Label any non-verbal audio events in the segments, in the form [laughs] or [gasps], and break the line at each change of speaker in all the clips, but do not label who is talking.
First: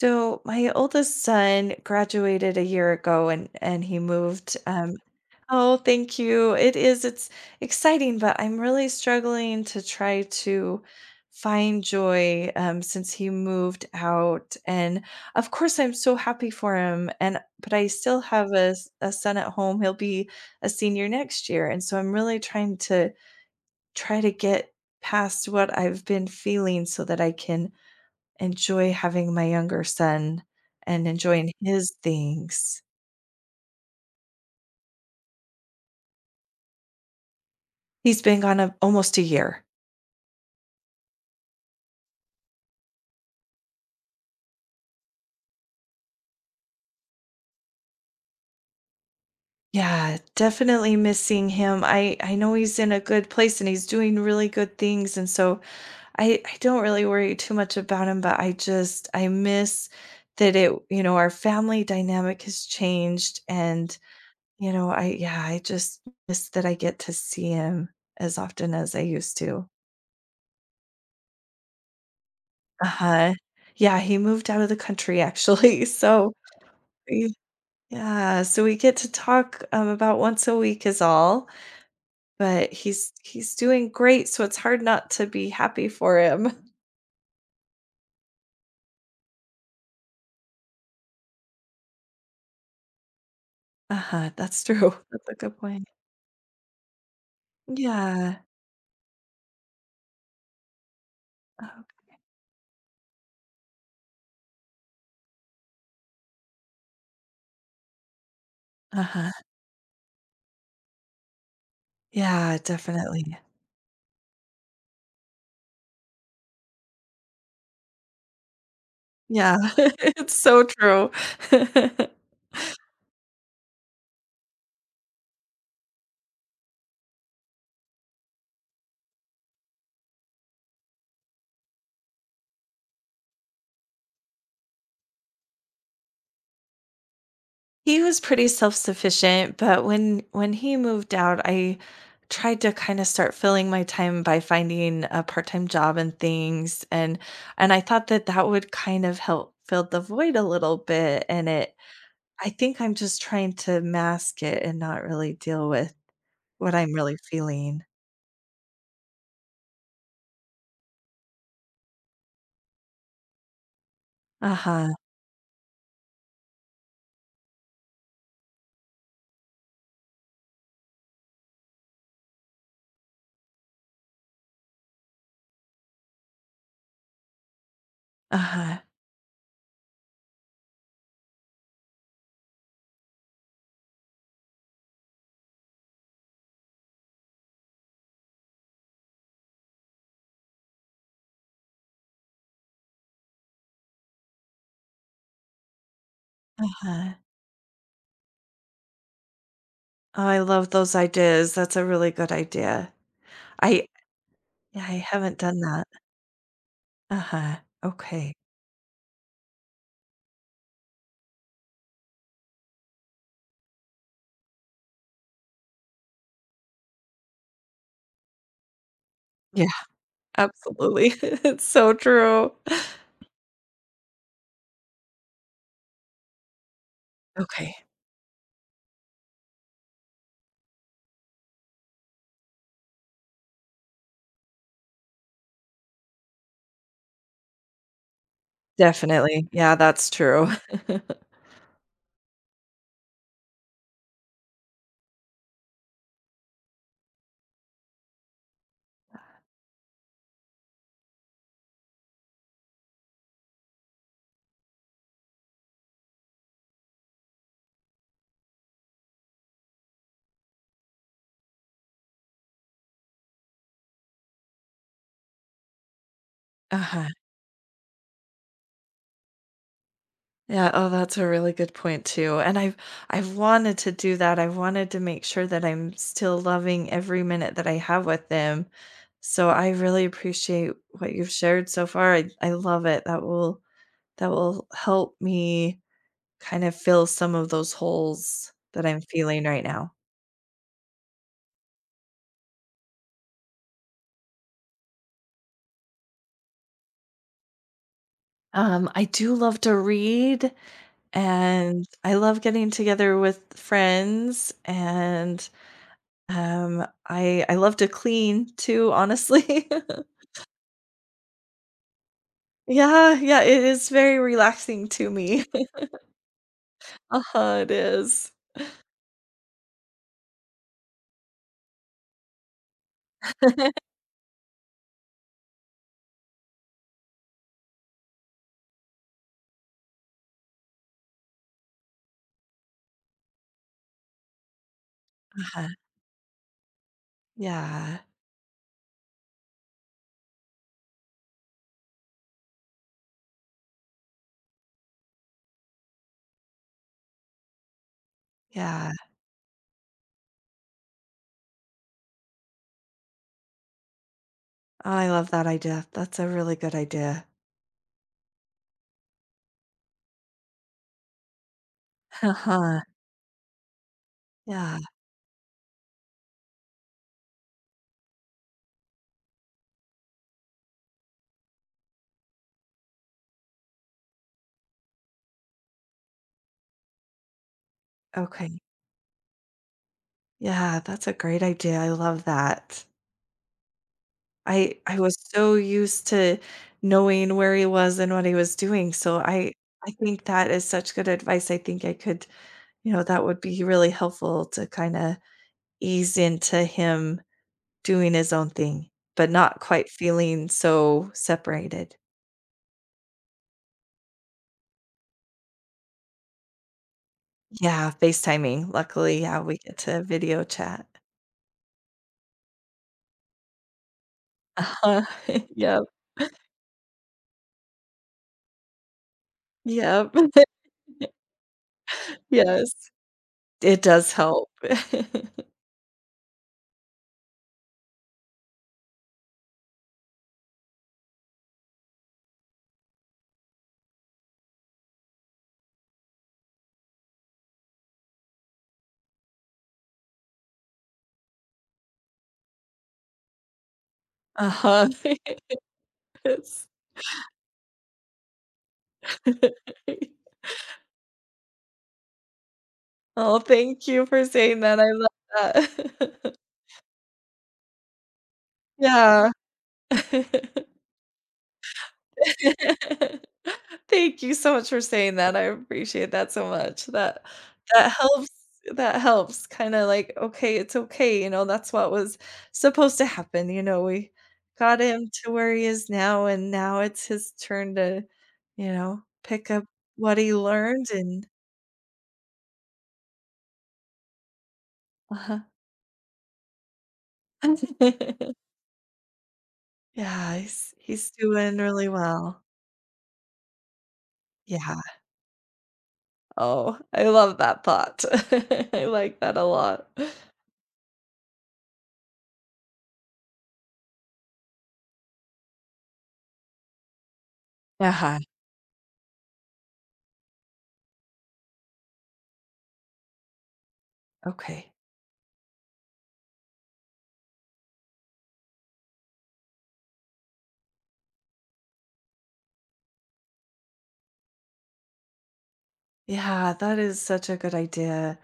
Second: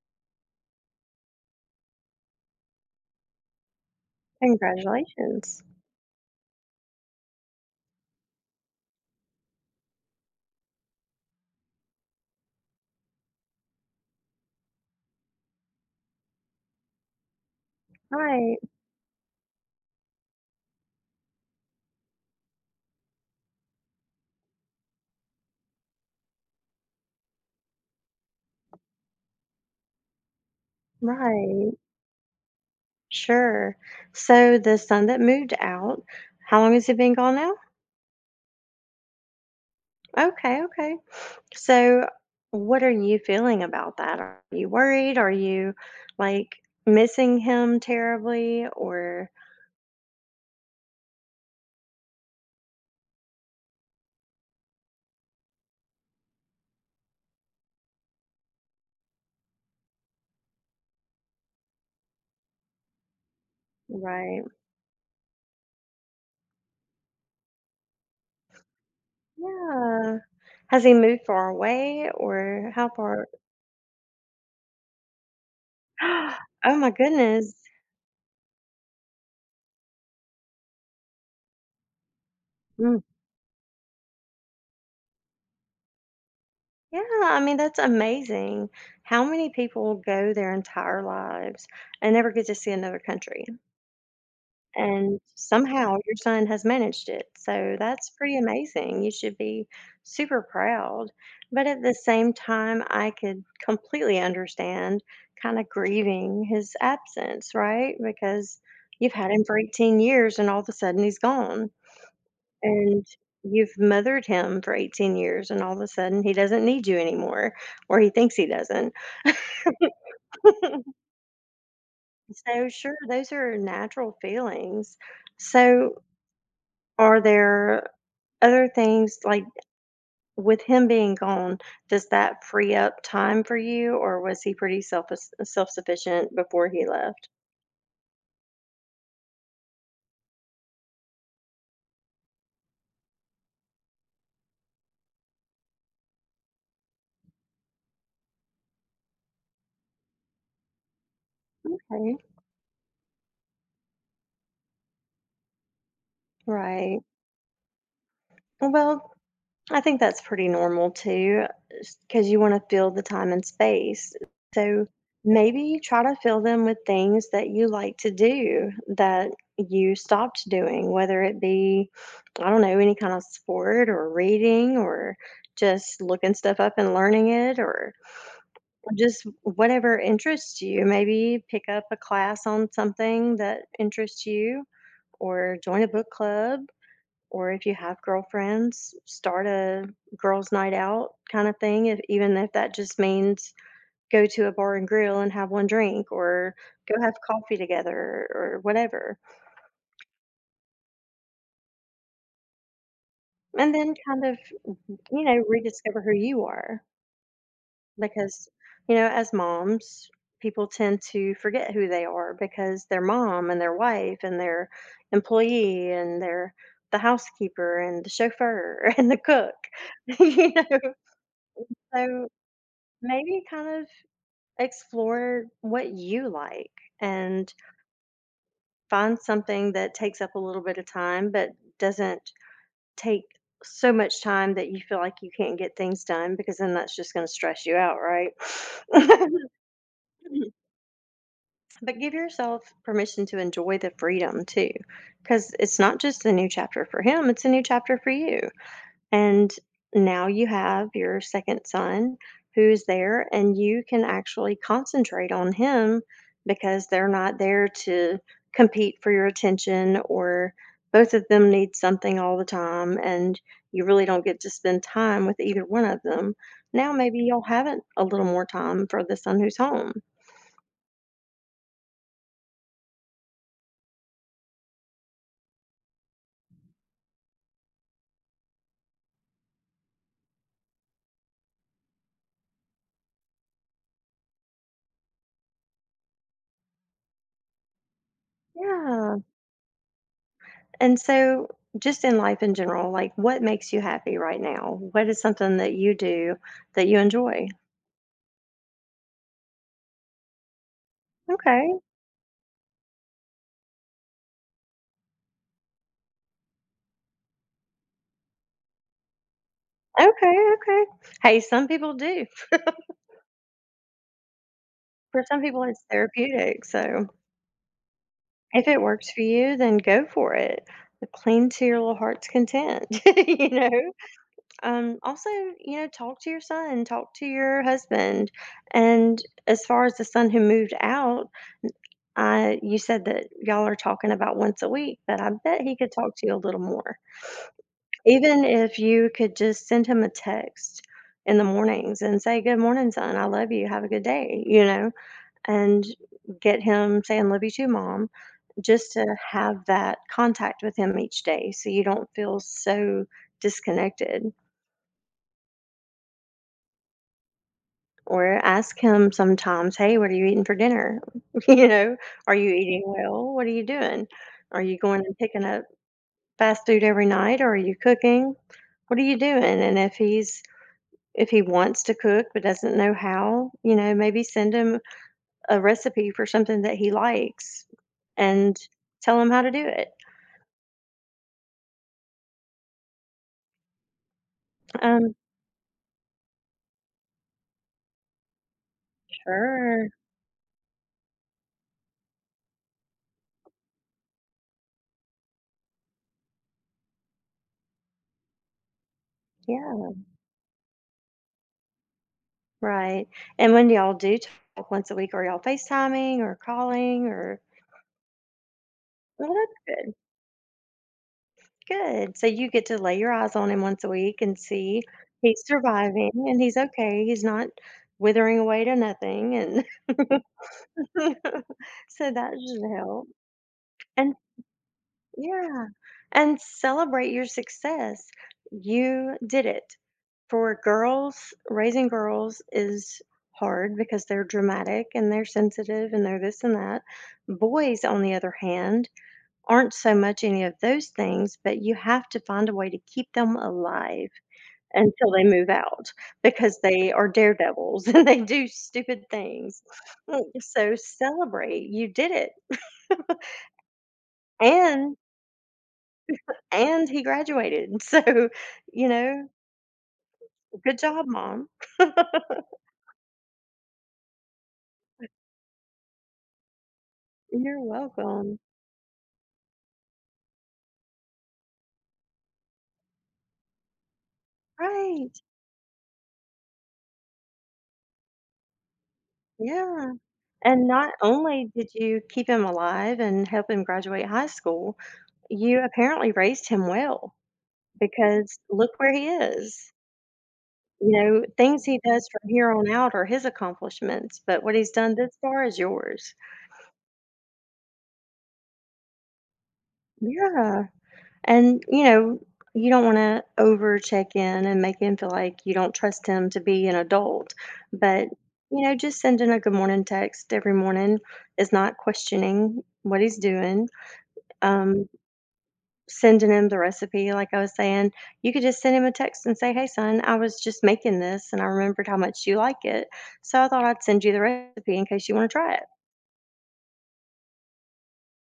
So my oldest son graduated a year ago and he moved.
Congratulations.
Oh, thank you. It's exciting, but I'm really struggling to try to find joy since he moved out. And of course, I'm so happy for him. And but I still have
Right,
a son at home. He'll be a senior next year, and so I'm really trying to get past what I've been feeling so that I can enjoy having my younger son and enjoying
right.
his things.
Sure. So the son that moved out, how long has he been gone now?
He's been gone a almost a year.
Okay, okay. So what are you feeling about that? Are you worried? Are you like missing him terribly or
Yeah, definitely missing him. I know he's in a good place and he's doing really good things, and so I don't really worry too much about him, but I just I miss that our family dynamic has changed and,
right.
you know, I yeah, I just miss that I get to see him as often as I used to.
Yeah. Has he moved far away or how far?
Uh-huh. Yeah, he moved out of the country actually, [laughs] so
[gasps] Oh my
Y
goodness.
yeah, so we get to talk, about once a week is all, but
Mm.
he's doing great, so it's hard not to be happy for him. [laughs]
Yeah, I mean, that's amazing. How many people go their entire lives and never get to see another country?
Uh-huh, that's true. [laughs]
And
That's a good point.
somehow your son has managed it. So that's pretty
Yeah.
amazing. You should be super proud. But at the
Oh.
same time, I could completely understand kind of grieving his absence, right? Because you've had
Uh-huh.
him for 18 years and all of a sudden he's gone.
Yeah,
And
definitely.
you've mothered him for 18 years, and all of a sudden he doesn't need you anymore, or he thinks he doesn't.
Yeah, [laughs] it's so true. [laughs]
So, sure, those are natural feelings. So, are there other things like with him being gone, does that free up time for you, or was he pretty self sufficient before he left?
He was pretty self-sufficient, but when he moved out, I tried to kinda start filling my time by finding a part-time job and things, and I thought that that would kind of help fill the void a little bit, and it
Okay.
I think I'm just trying to mask it and not really deal with what I'm
Right.
really feeling.
Well, I think that's pretty normal too, 'cause you wanna fill the time and space. So
Uh-huh,
maybe try to fill them with things that you like to do that you stopped doing, whether it be, I don't know, any kind of sport or reading or just looking stuff up and learning it or
uh-huh,
just whatever interests you. Maybe pick up a class on something that interests you or join a book club or if you have girlfriends, start a girls' night out kind of thing. If, even if that just means go to a bar and grill and have one drink, or go have
uh-huh.
coffee together, or whatever.
Oh, I love those ideas, that's a really good idea.
And
I
then kind of,
yeah, I
you
haven't
know,
done that.
rediscover who you are
Uh-huh, okay.
because, you know, as moms, people tend to forget who they are because they're mom and their wife and their employee and their the housekeeper and the chauffeur [laughs] and the cook
Yeah.
[laughs] you know,
Absolutely. [laughs] It's so
so
true.
maybe kind of explore what you like and
Okay.
find something that takes up a little bit of time, but doesn't take so much time that you feel like you can't get things done because then that's just going to stress you out, right? [laughs]
Definitely. Yeah, that's true. [laughs]
But give yourself permission to enjoy the freedom too, because it's not just a new chapter for him, it's a new chapter for you. And now you have your second son who's there, and you can actually concentrate on him because they're not there to compete for your attention, or both of them need something all the time, and you really don't get to spend time with either one of them. Now,
Uh-huh.
maybe you'll have it a little more time for the son who's home.
Yeah, oh, that's a really good point too, and I've wanted to do that. I wanted to make sure that I'm still loving every minute that I have with them. So I really appreciate what you've shared so far. I love it. That will help me kind of fill some of those holes that I'm
Yeah.
feeling right now.
And so, just in life in general, like what makes you happy right now? What is something that you do that you enjoy?
I do love to read.
Okay.
And I love getting together with friends, and, I love to clean too, honestly. [laughs]
Okay, okay. Hey, some people do.
Yeah, yeah, it is very relaxing to
For some
me.
people,
[laughs]
it's therapeutic, so
Uh-huh, it is.
if it works for you, then go for it. But cling to your little heart's content, [laughs] you know? Also, you know, talk to your son, talk to your husband, and as far as the son who moved out, you said that y'all are talking about once a week, but I bet
Uh-huh.
he could talk to you a little more.
Yeah,
Even if you could just send him a text in the mornings and say, "Good morning, son. I love you. Have a good day," you know? And get him saying love you too, mom,
yeah.
just to have that contact with him each day so you don't feel so disconnected.
Oh, I love that idea. That's a really good idea.
Or ask him sometimes, hey, what are you eating for dinner? [laughs] You know, are you
Uh-huh.
eating well? What are you doing? Are
Yeah,
you going and picking up fast food every night, or are you cooking? What are you doing? And if he's if he wants to cook but doesn't know how, you know, maybe send him a recipe for something that he likes
okay.
and tell him how to do it.
Yeah, that's a great idea, I love that. I
Um,
was so used to knowing where he was and what he was doing, so I
sure.
I think that is such good advice. I think I could that would be really helpful to kinda ease into him doing his own thing, but not quite
Yeah,
feeling so separated.
right. And when y'all do talk once a week, are y'all FaceTiming or calling or
Yeah, FaceTiming. Luckily,
well,
yeah,
that's
we get
good.
to video chat.
Good. So you get to lay your eyes on him once a week and see
Uh-huh.
he's
[laughs] Yep,
surviving and he's okay. He's not withering away to nothing and
yep,
[laughs] so
[laughs]
that
yes.
should help.
It does
And
help. [laughs]
yeah. And celebrate your success. You did it. For girls, raising girls is hard because they're dramatic and they're sensitive and they're this and that. Boys, on the other hand, aren't so much any of those things, but you have to find a way to keep them alive
Uh-huh.
until they
[laughs]
move out because
Yes.
they are daredevils [laughs] and they do stupid things. Mm,
[laughs]
so celebrate, you did it.
Oh, thank you for saying that, I
And
love that. [laughs]
and he graduated. [laughs] So, you know,
Yeah.
good job, mom.
[laughs] Thank you so much for saying that, I appreciate that so much,
You're
that helps
welcome.
that helps, kinda like, "Okay, it's okay," that's what was supposed to happen, we got him
Right.
to where he is now, and now it's his turn to pick up
Yeah.
what he
And
learned.
not
And,
only did you keep him alive and help him graduate high school,
uh-huh.
you apparently raised him well because
[laughs]
look where he is.
Yeah, he's
You
he's
know,
doing
things he
really
does from
well.
here on out are his accomplishments, but what
Yeah.
he's done this far is yours.
Oh, I love that thought. [laughs] I like that a lot.
Yeah. And, you know, you don't want to over check in and make him feel like you don't trust him to be an adult. But,
Uh-huh,
you know, just sending a good morning text every morning is not questioning what he's doing.
okay.
Um, Sending him the recipe, like I was saying, you could just send him a text and say, "Hey, son, I was just making this and I remembered how much you like it, so I thought I'd send you the recipe in case you wanna try it."
Yeah, that is such a good idea.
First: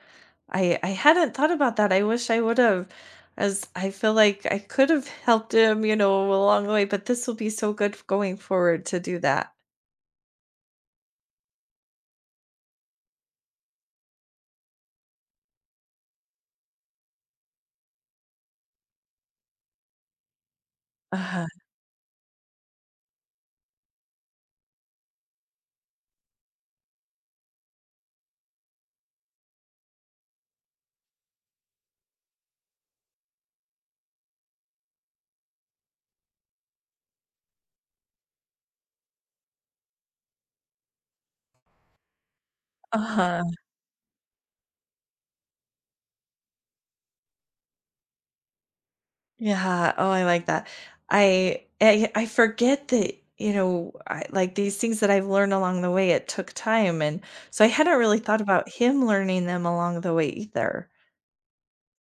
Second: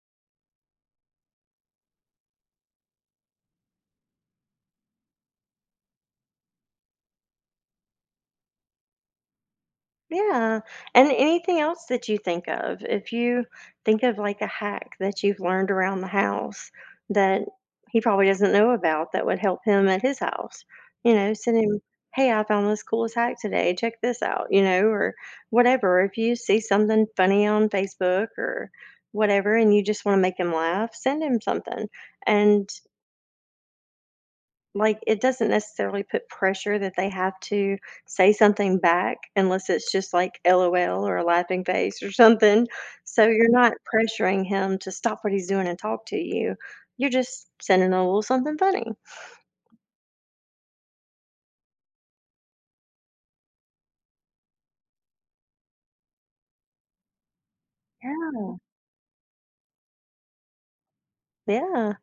I hadn't thought about that, I wish I would've, as I feel like I could have helped him, along the way, but this will be so good going forward to do that.
Yeah, and anything else that you think of, if you think of like a hack that you've learned around the house that he probably doesn't know about that would help him at his house, you know,
Uh-huh,
send him, hey, I found this coolest hack today. Check this out, you know, or whatever. If you see something funny on Facebook or whatever and you just want to make him laugh, send him something and like, it doesn't necessarily put pressure that they have to say something back unless it's just like LOL or a laughing face or something. So
uh-huh.
you're not pressuring him to stop what he's doing and talk to you. You're just sending a little something funny.
Yeah, oh, I like that. I forget that, I like, these things that I've learned along the way, it took time, and so I hadn't really thought
Yeah.
about him learning them along the way either.
Yeah.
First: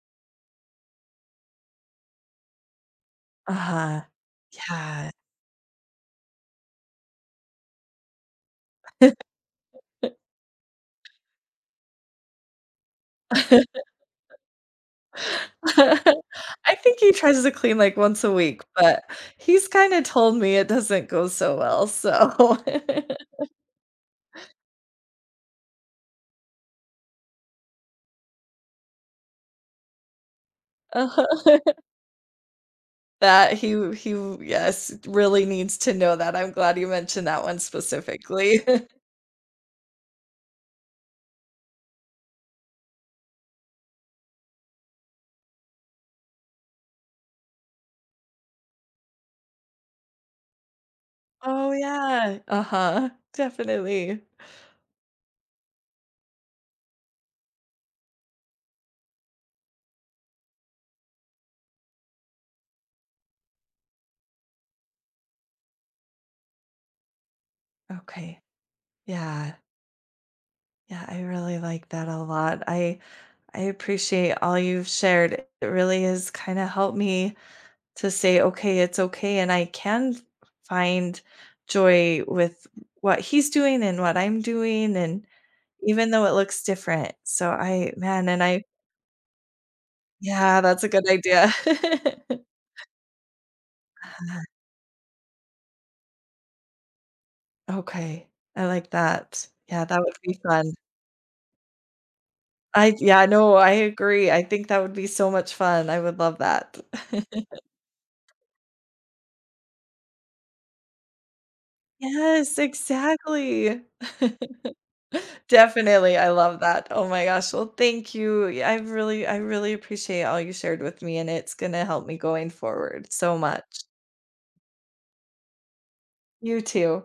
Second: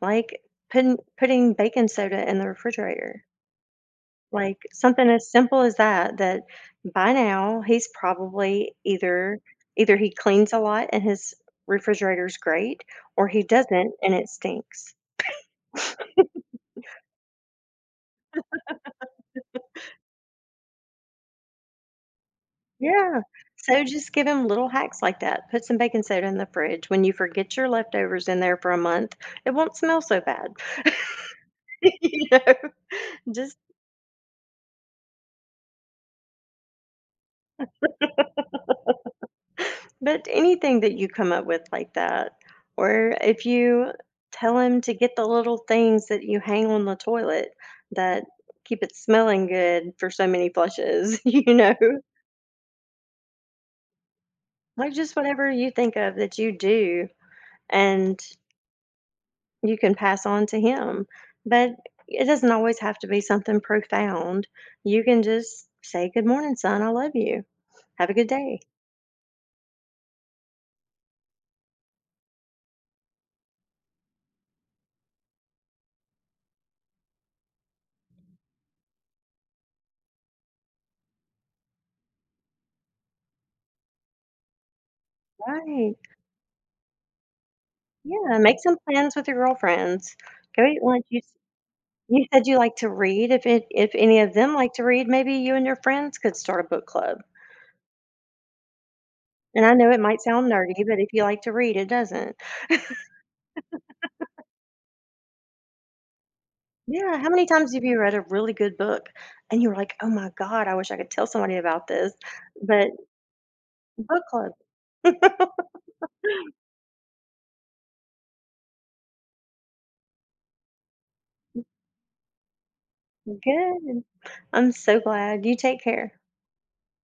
Like putting baking soda in the refrigerator.
Uh-huh.
Like, something
Yeah.
as simple as that, that by now he's probably either he cleans a lot and his refrigerator's great, or he
[laughs]
doesn't and it stinks.
I think he tries to clean, like, once a week, but he's kinda told me it doesn't go so well, so
Yeah.
[laughs]
So just give him little hacks like that. Put some baking soda in the fridge. When you forget your leftovers in there for a month, it won't smell so bad. [laughs]
Uh-huh.
You know?
That
Just
he, yes, really needs to know that. I'm glad you mentioned that one specifically. [laughs]
But anything that you come up with like that, or if you tell him to get the little things that you hang on the toilet that keep it smelling good for so many flushes, [laughs] you
Oh,
know,
yeah. Uh-huh. [laughs] Definitely.
like just whatever you think of that you do and you can pass on to him. But it doesn't always have to be something profound. You can just say, Good morning, son. I love you. Have a good
Okay.
day.
Yeah. Yeah, I really like that a lot. I appreciate all you've shared. It really has kinda helped me to say, "Okay, it's okay," and I can find joy with what he's doing and what I'm doing, and
Right.
even though it looks different. So I man,
Yeah.
and
Make
I
some plans with your girlfriends.
yeah,
Go eat
that's a
lunch.
good idea.
You said
[laughs]
you like to read. If it if any of
Uh,
them like to read, maybe you and your friends could start a book club.
okay. I like that.
And I
Yeah,
know
that
it
would
might
be
sound
fun.
nerdy, but if you like to read, it doesn't.
I yeah, no, I agree. I think that would be so much fun. I would love that.
Yeah, how many
[laughs]
times have you read a really good book and you were like, "Oh my god, I wish I could tell somebody about this."
Yes,
But
exactly.
book club.
[laughs]
[laughs]
Definitely. I love that. Oh my gosh. Well, thank you. Yeah, I really appreciate all you shared with me, and it's gonna help me going forward so much.
Good. I'm so glad. You take care.
You too.